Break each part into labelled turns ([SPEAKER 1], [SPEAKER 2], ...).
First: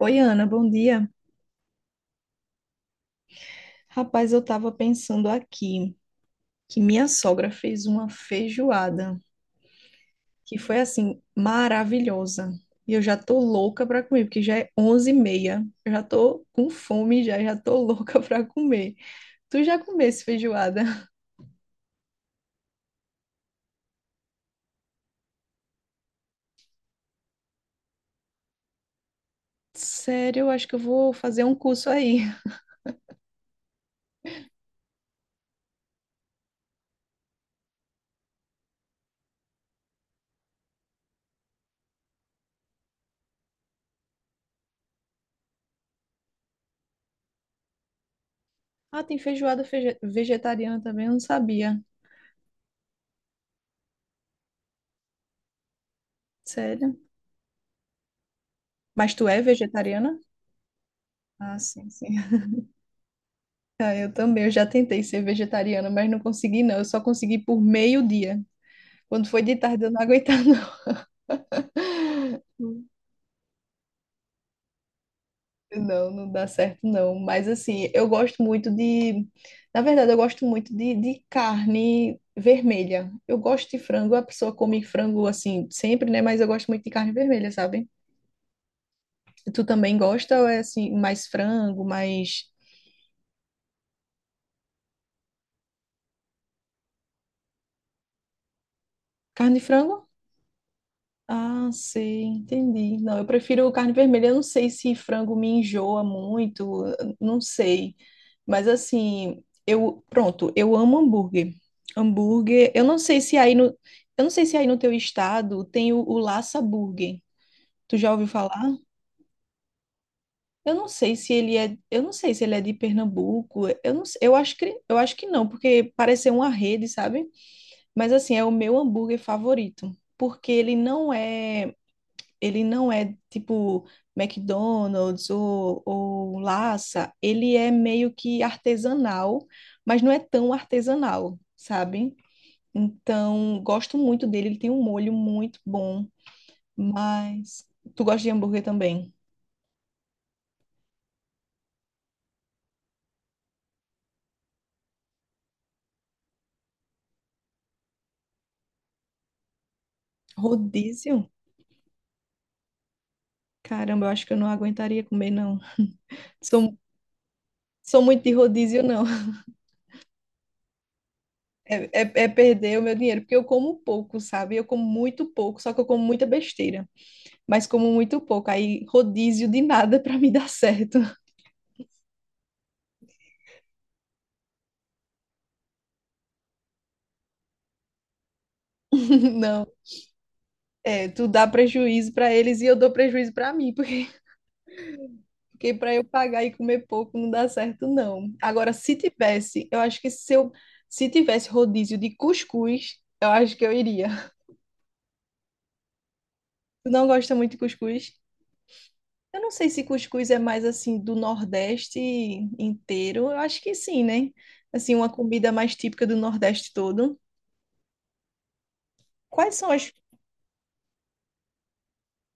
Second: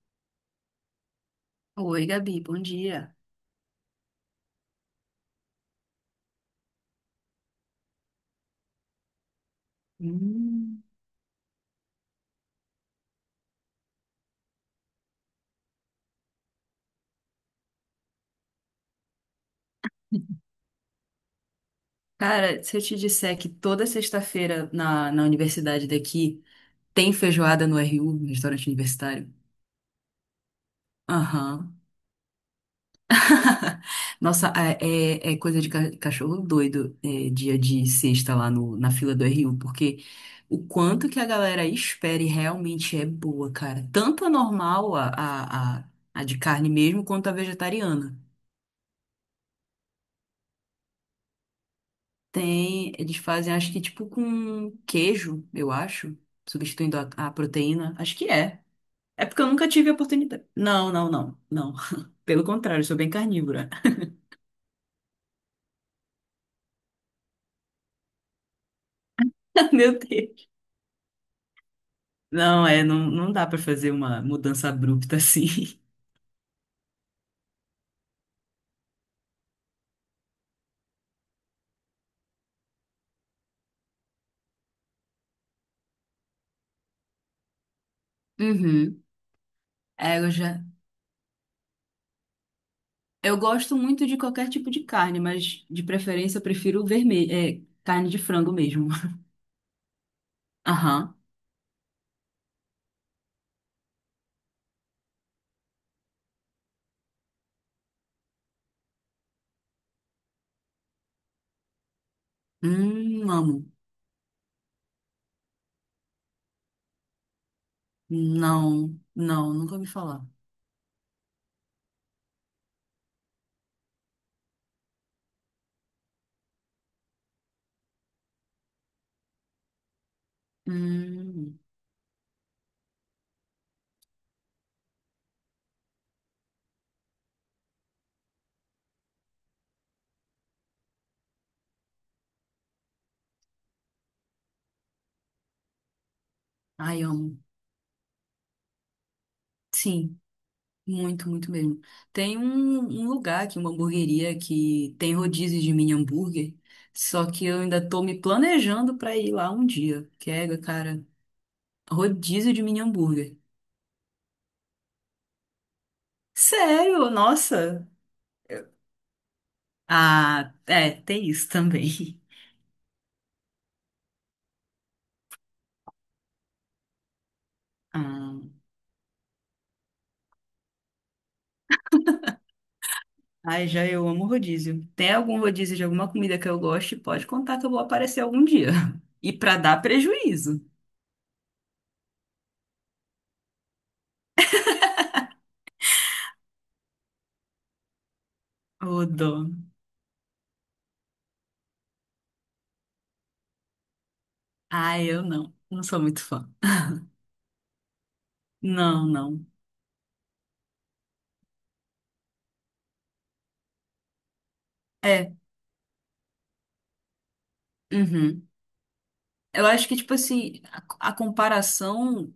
[SPEAKER 1] Oi, Ana, bom dia.
[SPEAKER 2] Oi, Gabi, bom dia.
[SPEAKER 1] Rapaz, eu tava pensando aqui que minha sogra fez uma feijoada que foi
[SPEAKER 2] Hum.
[SPEAKER 1] assim maravilhosa. E eu já tô louca para comer, porque já é 11:30. Eu já tô com fome já, já tô louca para comer. Tu já comesse feijoada?
[SPEAKER 2] Cara, se eu te disser que toda sexta-feira na universidade daqui tem feijoada no RU, no restaurante universitário.
[SPEAKER 1] Sério, eu acho que eu vou fazer um
[SPEAKER 2] Aham.
[SPEAKER 1] curso aí.
[SPEAKER 2] Nossa, é, é coisa de cachorro doido, é, dia de sexta lá no, na fila do RU, porque o quanto que a galera espera e realmente é boa, cara. Tanto a normal, a de carne mesmo, quanto a vegetariana.
[SPEAKER 1] Ah, tem feijoada vegetariana também, eu não sabia.
[SPEAKER 2] Tem, eles fazem, acho que tipo com queijo, eu acho,
[SPEAKER 1] Sério?
[SPEAKER 2] substituindo a proteína. Acho que é.
[SPEAKER 1] Mas
[SPEAKER 2] É
[SPEAKER 1] tu é
[SPEAKER 2] porque eu nunca tive a
[SPEAKER 1] vegetariana?
[SPEAKER 2] oportunidade. Não, não, não,
[SPEAKER 1] Ah,
[SPEAKER 2] não.
[SPEAKER 1] sim, sim.
[SPEAKER 2] Pelo contrário, eu sou bem carnívora.
[SPEAKER 1] Eu também, eu já tentei ser vegetariana, mas não consegui não. Eu só consegui por meio-dia. Quando foi de tarde, eu
[SPEAKER 2] Meu
[SPEAKER 1] não aguentava
[SPEAKER 2] Deus. Não, é,
[SPEAKER 1] não.
[SPEAKER 2] não dá pra fazer uma mudança abrupta assim.
[SPEAKER 1] Não, não dá certo não. Mas assim, eu gosto muito de, na verdade, eu gosto muito de, carne vermelha. Eu gosto de frango, a pessoa come frango assim sempre, né? Mas eu gosto muito de carne vermelha, sabe?
[SPEAKER 2] Uhum.
[SPEAKER 1] Tu também
[SPEAKER 2] É, eu
[SPEAKER 1] gosta ou é
[SPEAKER 2] já.
[SPEAKER 1] assim mais frango, mais
[SPEAKER 2] Eu gosto muito de qualquer tipo de carne, mas de preferência eu prefiro vermelho, é, carne de frango mesmo.
[SPEAKER 1] carne de frango?
[SPEAKER 2] Aham.
[SPEAKER 1] Ah, sei, entendi. Não, eu prefiro carne vermelha. Eu não sei se frango me enjoa muito, eu não sei. Mas assim, eu, pronto, eu amo hambúrguer. Hambúrguer, eu não sei se aí
[SPEAKER 2] Amo.
[SPEAKER 1] no, eu não sei se aí no teu estado tem o, Laça Burger. Tu já ouviu falar?
[SPEAKER 2] Não, nunca ouvi falar.
[SPEAKER 1] Eu não sei se ele é, eu não sei se ele é de Pernambuco. Eu não, eu acho que não, porque parece ser uma rede, sabe? Mas assim, é o meu hambúrguer favorito, porque ele não
[SPEAKER 2] Hum,
[SPEAKER 1] é ele não é tipo McDonald's ou Lassa, ele é meio que artesanal, mas não é tão artesanal, sabe? Então, gosto muito dele, ele tem um molho muito bom,
[SPEAKER 2] ai, amo.
[SPEAKER 1] mas tu gosta de hambúrguer também?
[SPEAKER 2] Sim, muito, muito mesmo. Tem um lugar aqui, uma hamburgueria que tem rodízio de mini hambúrguer, só que eu ainda tô me planejando pra ir lá um dia. Que é, cara,
[SPEAKER 1] Rodízio?
[SPEAKER 2] rodízio de mini hambúrguer.
[SPEAKER 1] Caramba, eu acho que eu não aguentaria comer, não. Sou,
[SPEAKER 2] Sério? Nossa!
[SPEAKER 1] sou muito de rodízio, não.
[SPEAKER 2] Ah, é, tem isso
[SPEAKER 1] É, é,
[SPEAKER 2] também.
[SPEAKER 1] é perder o meu dinheiro, porque eu como pouco, sabe? Eu como muito pouco, só que eu como muita besteira. Mas como muito
[SPEAKER 2] Ah,
[SPEAKER 1] pouco. Aí rodízio de nada para me dar certo.
[SPEAKER 2] ai, já eu amo rodízio. Tem algum rodízio de alguma comida que eu goste? Pode contar que eu vou aparecer algum dia. E pra
[SPEAKER 1] Não.
[SPEAKER 2] dar prejuízo.
[SPEAKER 1] É, tu dá prejuízo para eles e eu dou prejuízo para mim, porque para eu pagar e comer pouco não dá certo, não. Agora, se
[SPEAKER 2] Ô, dó.
[SPEAKER 1] tivesse, eu acho que se tivesse rodízio de cuscuz, eu acho que eu iria.
[SPEAKER 2] Ai, eu não. Não sou muito fã.
[SPEAKER 1] Tu não gosta muito de cuscuz?
[SPEAKER 2] Não,
[SPEAKER 1] Eu
[SPEAKER 2] não.
[SPEAKER 1] não sei se cuscuz é mais assim do Nordeste inteiro. Eu acho que sim, né? Assim, uma
[SPEAKER 2] É.
[SPEAKER 1] comida mais típica do Nordeste todo.
[SPEAKER 2] Uhum.
[SPEAKER 1] Quais
[SPEAKER 2] Eu
[SPEAKER 1] são
[SPEAKER 2] acho
[SPEAKER 1] as?
[SPEAKER 2] que, tipo assim, a comparação.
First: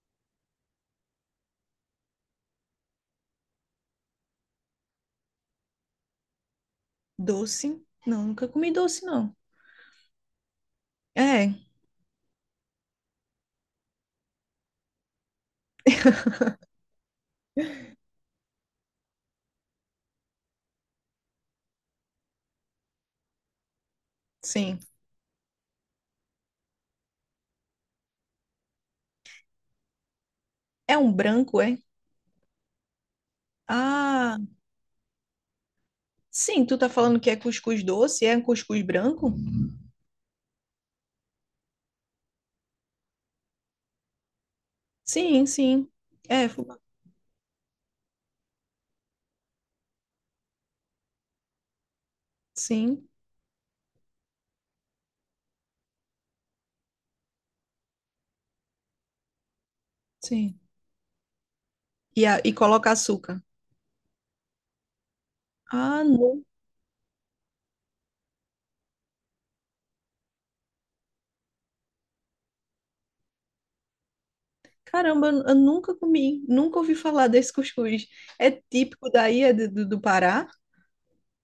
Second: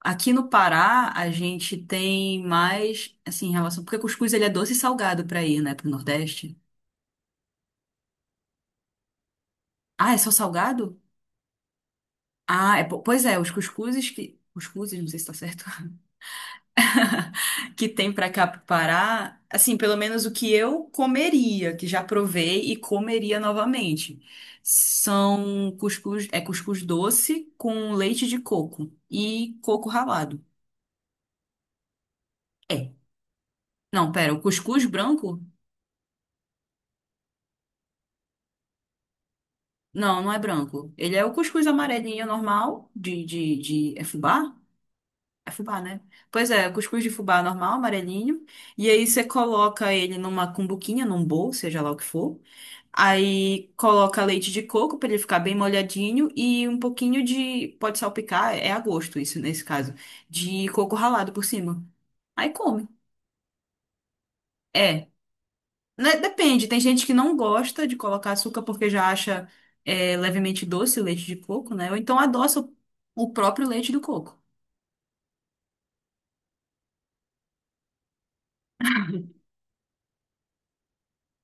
[SPEAKER 2] Aqui no Pará, a gente tem mais, assim, em relação. Porque cuscuz ele é doce e salgado pra ir, né, pro Nordeste.
[SPEAKER 1] Doce? Não, nunca comi doce, não.
[SPEAKER 2] Ah, é só salgado?
[SPEAKER 1] É,
[SPEAKER 2] Ah, é, pois é, os cuscuzes que. Cuscuzes, não sei se tá certo. Que tem pra cá pro Pará, assim, pelo menos o que eu comeria, que já provei e comeria novamente.
[SPEAKER 1] sim.
[SPEAKER 2] São cuscuz, é cuscuz doce com leite de coco e coco ralado.
[SPEAKER 1] É um branco, é?
[SPEAKER 2] É. Não, pera,
[SPEAKER 1] Ah,
[SPEAKER 2] o cuscuz branco?
[SPEAKER 1] sim, tu tá falando que é cuscuz doce, é um cuscuz branco?
[SPEAKER 2] Não, não é branco. Ele é o cuscuz amarelinho normal, de... É fubá?
[SPEAKER 1] Sim,
[SPEAKER 2] É fubá,
[SPEAKER 1] sim.
[SPEAKER 2] né?
[SPEAKER 1] É,
[SPEAKER 2] Pois é,
[SPEAKER 1] fubá.
[SPEAKER 2] cuscuz de fubá normal, amarelinho. E aí você coloca ele numa cumbuquinha, num bowl, seja lá o que for.
[SPEAKER 1] Sim,
[SPEAKER 2] Aí coloca leite de coco para ele ficar bem molhadinho e um pouquinho de... Pode salpicar, é a gosto isso nesse caso.
[SPEAKER 1] sim.
[SPEAKER 2] De coco ralado por cima.
[SPEAKER 1] E, a,
[SPEAKER 2] Aí
[SPEAKER 1] e
[SPEAKER 2] come.
[SPEAKER 1] coloca açúcar.
[SPEAKER 2] É,
[SPEAKER 1] Ah,
[SPEAKER 2] né,
[SPEAKER 1] não.
[SPEAKER 2] depende, tem gente que não gosta de colocar açúcar porque já acha é, levemente doce o leite de coco, né? Ou então adoça o próprio leite do coco.
[SPEAKER 1] Caramba, eu nunca comi, nunca ouvi falar desse cuscuz. É típico daí, é do Pará.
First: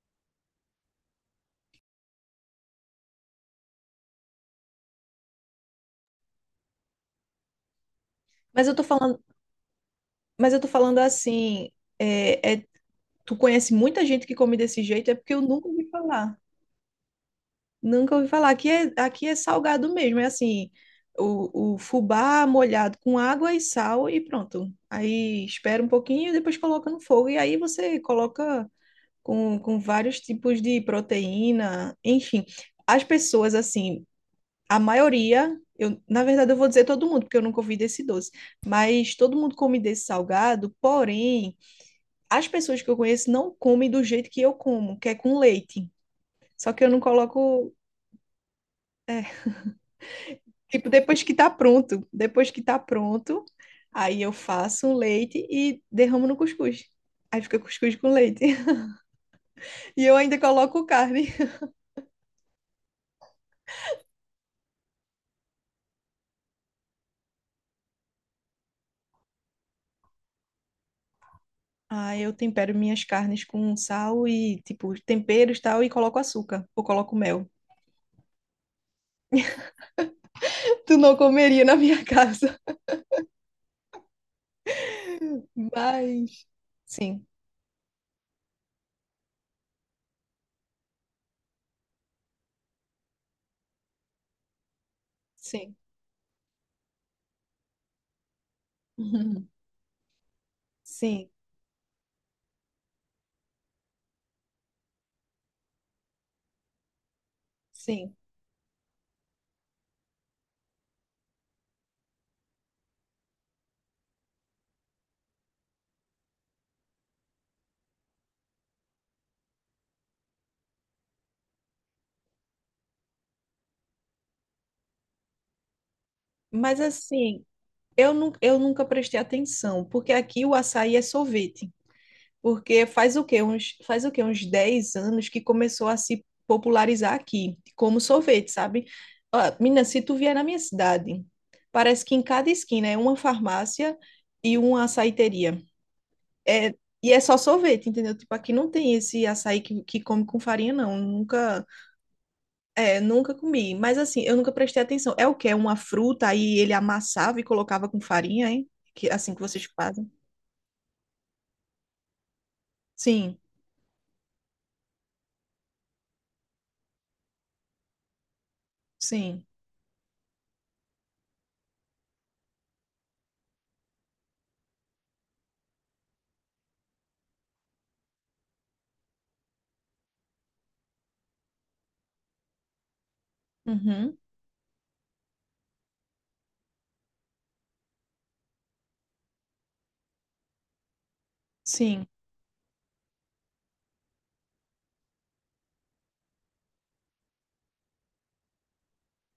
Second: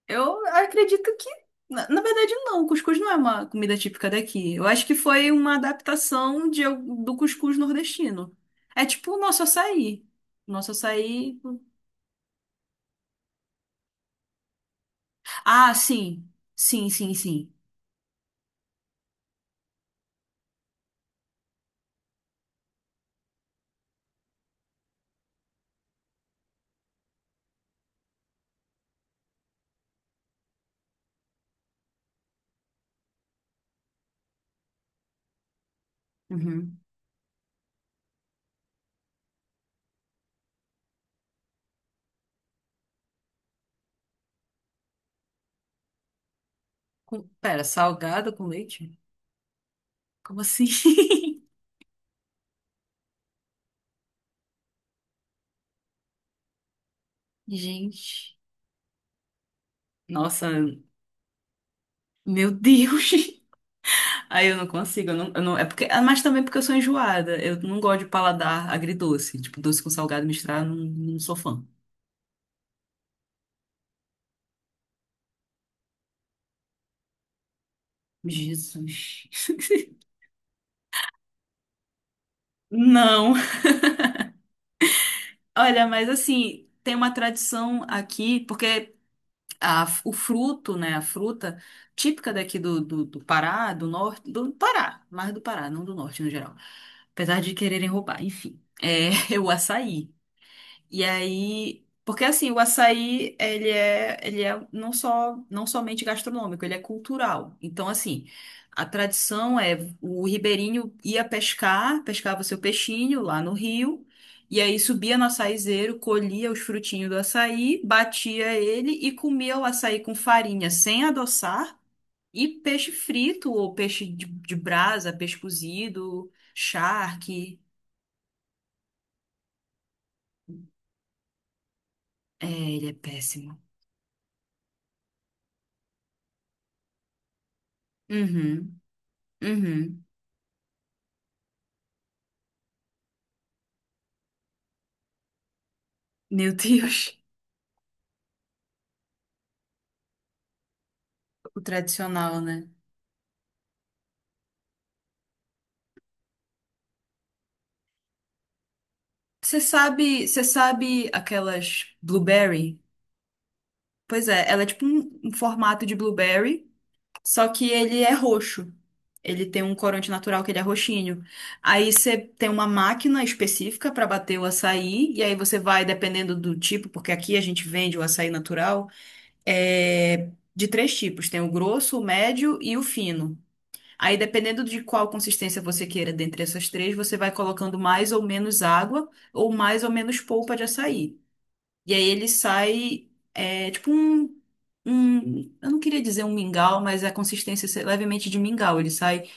[SPEAKER 2] Eu acredito que, na verdade, não. O cuscuz não é uma comida típica daqui. Eu acho que foi uma adaptação de, do cuscuz nordestino.
[SPEAKER 1] Mas eu tô
[SPEAKER 2] É tipo o
[SPEAKER 1] falando,
[SPEAKER 2] nosso açaí. O
[SPEAKER 1] mas eu tô
[SPEAKER 2] nosso
[SPEAKER 1] falando
[SPEAKER 2] açaí.
[SPEAKER 1] assim, é, é- tu conhece muita gente que come desse jeito, é porque eu nunca
[SPEAKER 2] Ah,
[SPEAKER 1] ouvi
[SPEAKER 2] sim.
[SPEAKER 1] falar.
[SPEAKER 2] Sim, sim, sim.
[SPEAKER 1] Nunca ouvi falar. Aqui é salgado mesmo. É assim, o, fubá molhado com água e sal e pronto. Aí espera um pouquinho e depois coloca no fogo. E aí você coloca com vários tipos de proteína. Enfim, as pessoas, assim, a maioria, eu, na verdade eu vou
[SPEAKER 2] Uhum.
[SPEAKER 1] dizer todo mundo, porque eu nunca ouvi desse doce. Mas todo mundo come desse salgado. Porém, as pessoas que eu conheço não comem do jeito que eu como, que é com leite. Só que eu não
[SPEAKER 2] Pera,
[SPEAKER 1] coloco.
[SPEAKER 2] salgado com leite? Como assim?
[SPEAKER 1] Tipo, depois que tá pronto, depois que tá pronto, aí eu faço um leite e derramo no cuscuz. Aí fica cuscuz com
[SPEAKER 2] Gente.
[SPEAKER 1] leite. E eu ainda
[SPEAKER 2] Nossa,
[SPEAKER 1] coloco carne.
[SPEAKER 2] meu Deus. Aí eu não consigo, eu não- é porque, ah, mas também porque eu sou enjoada. Eu não gosto de paladar agridoce. Tipo, doce com salgado misturado, eu não, não sou fã.
[SPEAKER 1] Aí eu tempero minhas carnes com sal e, tipo, temperos e tal, e coloco açúcar ou coloco mel.
[SPEAKER 2] Jesus.
[SPEAKER 1] Tu não comeria na minha casa.
[SPEAKER 2] Não. Olha, mas
[SPEAKER 1] Mas.
[SPEAKER 2] assim, tem uma
[SPEAKER 1] Sim,
[SPEAKER 2] tradição aqui, porque a, o fruto, né, a fruta típica daqui do Pará, do norte, do Pará, mais do Pará,
[SPEAKER 1] sim.
[SPEAKER 2] não do norte no geral. Apesar de quererem roubar, enfim. É, é
[SPEAKER 1] Uhum.
[SPEAKER 2] o açaí. E
[SPEAKER 1] Sim,
[SPEAKER 2] aí, porque assim, o açaí, ele é não só, não somente gastronômico, ele é cultural. Então,
[SPEAKER 1] sim.
[SPEAKER 2] assim, a tradição é o ribeirinho ia pescar, pescava seu peixinho lá no rio, e aí subia no açaizeiro, colhia os frutinhos do açaí, batia ele e comia o açaí com farinha sem adoçar e peixe frito ou peixe de brasa, peixe cozido,
[SPEAKER 1] Mas assim,
[SPEAKER 2] charque.
[SPEAKER 1] eu nunca prestei atenção, porque aqui o açaí é sorvete.
[SPEAKER 2] É,
[SPEAKER 1] Porque
[SPEAKER 2] ele é
[SPEAKER 1] faz o quê?
[SPEAKER 2] péssimo.
[SPEAKER 1] Uns, faz o quê? Uns 10 anos que começou a se popularizar aqui, como sorvete,
[SPEAKER 2] Uhum,
[SPEAKER 1] sabe? Ó, menina, se
[SPEAKER 2] uhum.
[SPEAKER 1] tu vier na minha cidade, parece que em cada esquina é uma farmácia e uma açaiteria.
[SPEAKER 2] Meu
[SPEAKER 1] É, e
[SPEAKER 2] Deus,
[SPEAKER 1] é só sorvete, entendeu? Tipo, aqui não tem esse açaí que, come com farinha, não.
[SPEAKER 2] o
[SPEAKER 1] Nunca,
[SPEAKER 2] tradicional, né?
[SPEAKER 1] é, nunca comi. Mas assim, eu nunca prestei atenção. É o quê? É uma fruta, aí ele amassava e colocava com farinha, hein? Que, assim que vocês fazem.
[SPEAKER 2] Você sabe aquelas blueberry?
[SPEAKER 1] Sim,
[SPEAKER 2] Pois é, ela é tipo um, um formato de blueberry, só que ele é roxo.
[SPEAKER 1] sim.
[SPEAKER 2] Ele tem um corante natural que ele é roxinho. Aí você tem uma máquina específica para bater o açaí, e aí você vai, dependendo do tipo, porque aqui a gente vende o açaí natural, é de três tipos: tem o grosso, o médio e o fino.
[SPEAKER 1] Uhum,
[SPEAKER 2] Aí, dependendo de qual consistência você queira dentre essas três, você vai colocando mais ou menos água ou mais ou menos polpa de açaí. E aí
[SPEAKER 1] sim.
[SPEAKER 2] ele sai, é, tipo um, um. Eu não queria dizer um mingau, mas a consistência é levemente de mingau. Ele sai.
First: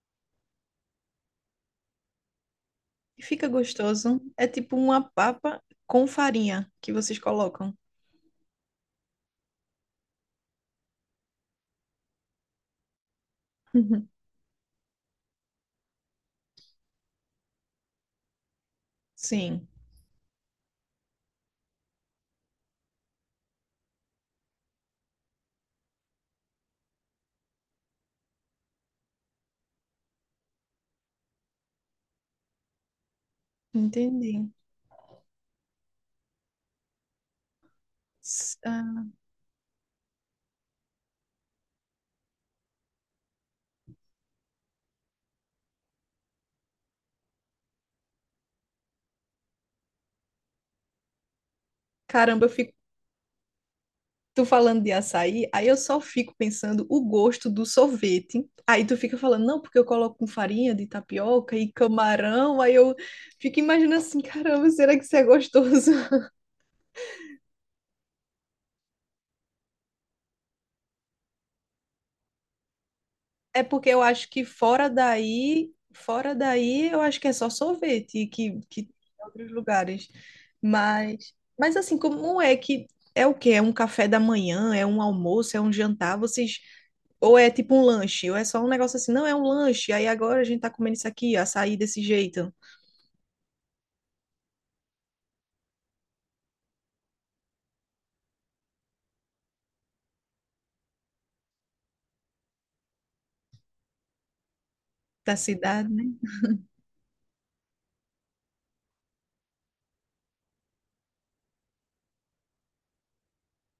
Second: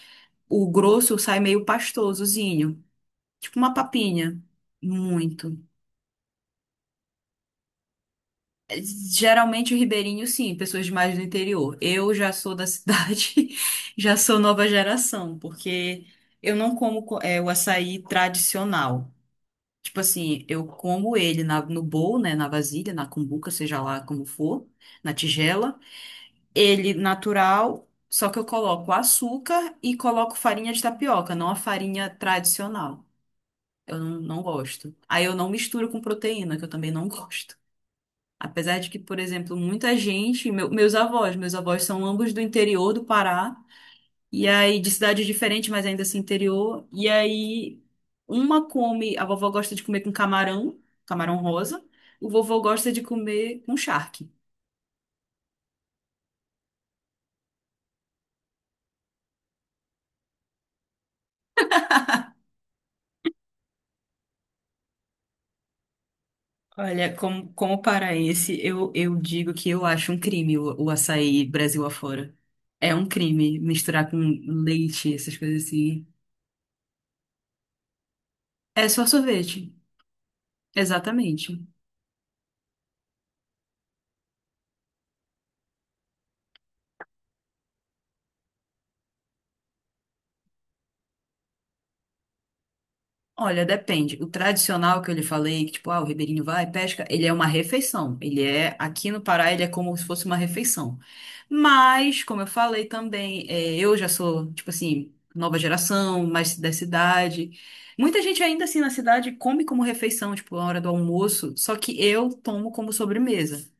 [SPEAKER 2] O grosso sai meio pastosozinho,
[SPEAKER 1] E fica
[SPEAKER 2] tipo uma
[SPEAKER 1] gostoso.
[SPEAKER 2] papinha.
[SPEAKER 1] É tipo uma
[SPEAKER 2] Muito.
[SPEAKER 1] papa com farinha que vocês colocam.
[SPEAKER 2] Geralmente o ribeirinho, sim, pessoas de mais do interior. Eu já sou da cidade, já sou nova geração, porque eu não como é, o açaí tradicional.
[SPEAKER 1] Sim,
[SPEAKER 2] Tipo assim, eu como ele no bowl, né, na vasilha, na cumbuca, seja lá como for, na tigela. Ele natural, só que eu coloco açúcar e coloco farinha de tapioca, não a farinha tradicional. Eu não, não
[SPEAKER 1] entendi.
[SPEAKER 2] gosto. Aí eu não misturo com proteína, que eu também não gosto. Apesar de que,
[SPEAKER 1] Ah,
[SPEAKER 2] por exemplo, muita gente, meus avós são ambos do interior do Pará, e aí de cidade diferente, mas ainda assim interior, e aí uma come, a vovó gosta de comer com camarão, camarão rosa, o
[SPEAKER 1] caramba, eu
[SPEAKER 2] vovô
[SPEAKER 1] fico.
[SPEAKER 2] gosta de comer com charque.
[SPEAKER 1] Tu falando de açaí, aí eu só fico pensando o gosto do sorvete. Aí tu fica falando, não, porque eu coloco com farinha de tapioca e camarão. Aí eu fico imaginando assim, caramba, será que isso é gostoso?
[SPEAKER 2] Olha, como, como paraense, eu digo que eu acho um crime o açaí Brasil afora. É um crime
[SPEAKER 1] É porque eu
[SPEAKER 2] misturar com
[SPEAKER 1] acho que fora
[SPEAKER 2] leite, essas coisas
[SPEAKER 1] daí,
[SPEAKER 2] assim.
[SPEAKER 1] fora daí, eu acho que é só sorvete que
[SPEAKER 2] É
[SPEAKER 1] tem
[SPEAKER 2] só
[SPEAKER 1] em outros
[SPEAKER 2] sorvete.
[SPEAKER 1] lugares. Mas,
[SPEAKER 2] Exatamente.
[SPEAKER 1] mas assim, como é que é o quê? É um café da manhã, é um almoço, é um jantar, vocês ou é tipo um lanche, ou é só um negócio assim, não, é um lanche. Aí agora a gente tá comendo isso aqui, açaí desse jeito
[SPEAKER 2] Olha, depende. O tradicional que eu lhe falei, que tipo, ah, o ribeirinho vai, pesca, ele é uma refeição. Ele é, aqui no Pará, ele é como se fosse uma refeição. Mas, como eu falei também, eh, eu já sou, tipo assim,
[SPEAKER 1] da
[SPEAKER 2] nova
[SPEAKER 1] cidade, né?
[SPEAKER 2] geração, mais da cidade. Muita gente ainda assim na cidade come como refeição, tipo, na hora do almoço, só que eu tomo como sobremesa.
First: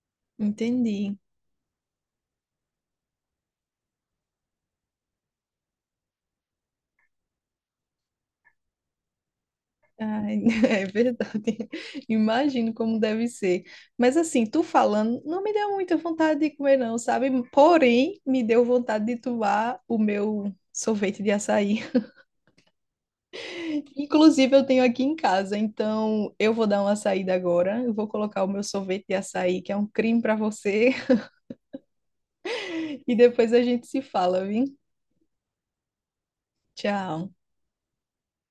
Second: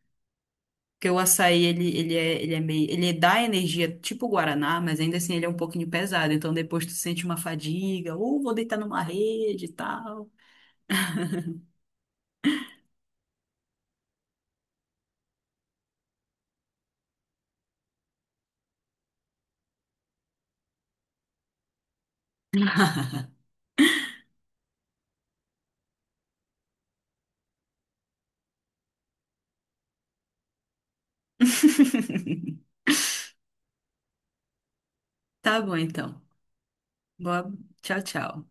[SPEAKER 2] Porque
[SPEAKER 1] Entendi.
[SPEAKER 2] o açaí, ele é meio, ele dá energia tipo o guaraná, mas ainda assim ele é um pouquinho pesado. Então depois tu sente uma fadiga, ou vou deitar numa rede e tal.
[SPEAKER 1] Ai, é verdade. Imagino como deve ser. Mas assim, tu falando, não me deu muita vontade de comer, não, sabe? Porém, me deu vontade de tomar o meu sorvete de açaí. Inclusive, eu tenho aqui em casa, então eu vou dar uma saída agora. Eu vou colocar o meu sorvete de açaí, que é um crime para você, e depois a gente se fala, viu?
[SPEAKER 2] Tá bom, então.
[SPEAKER 1] Tchau.
[SPEAKER 2] Boa... Tchau, tchau.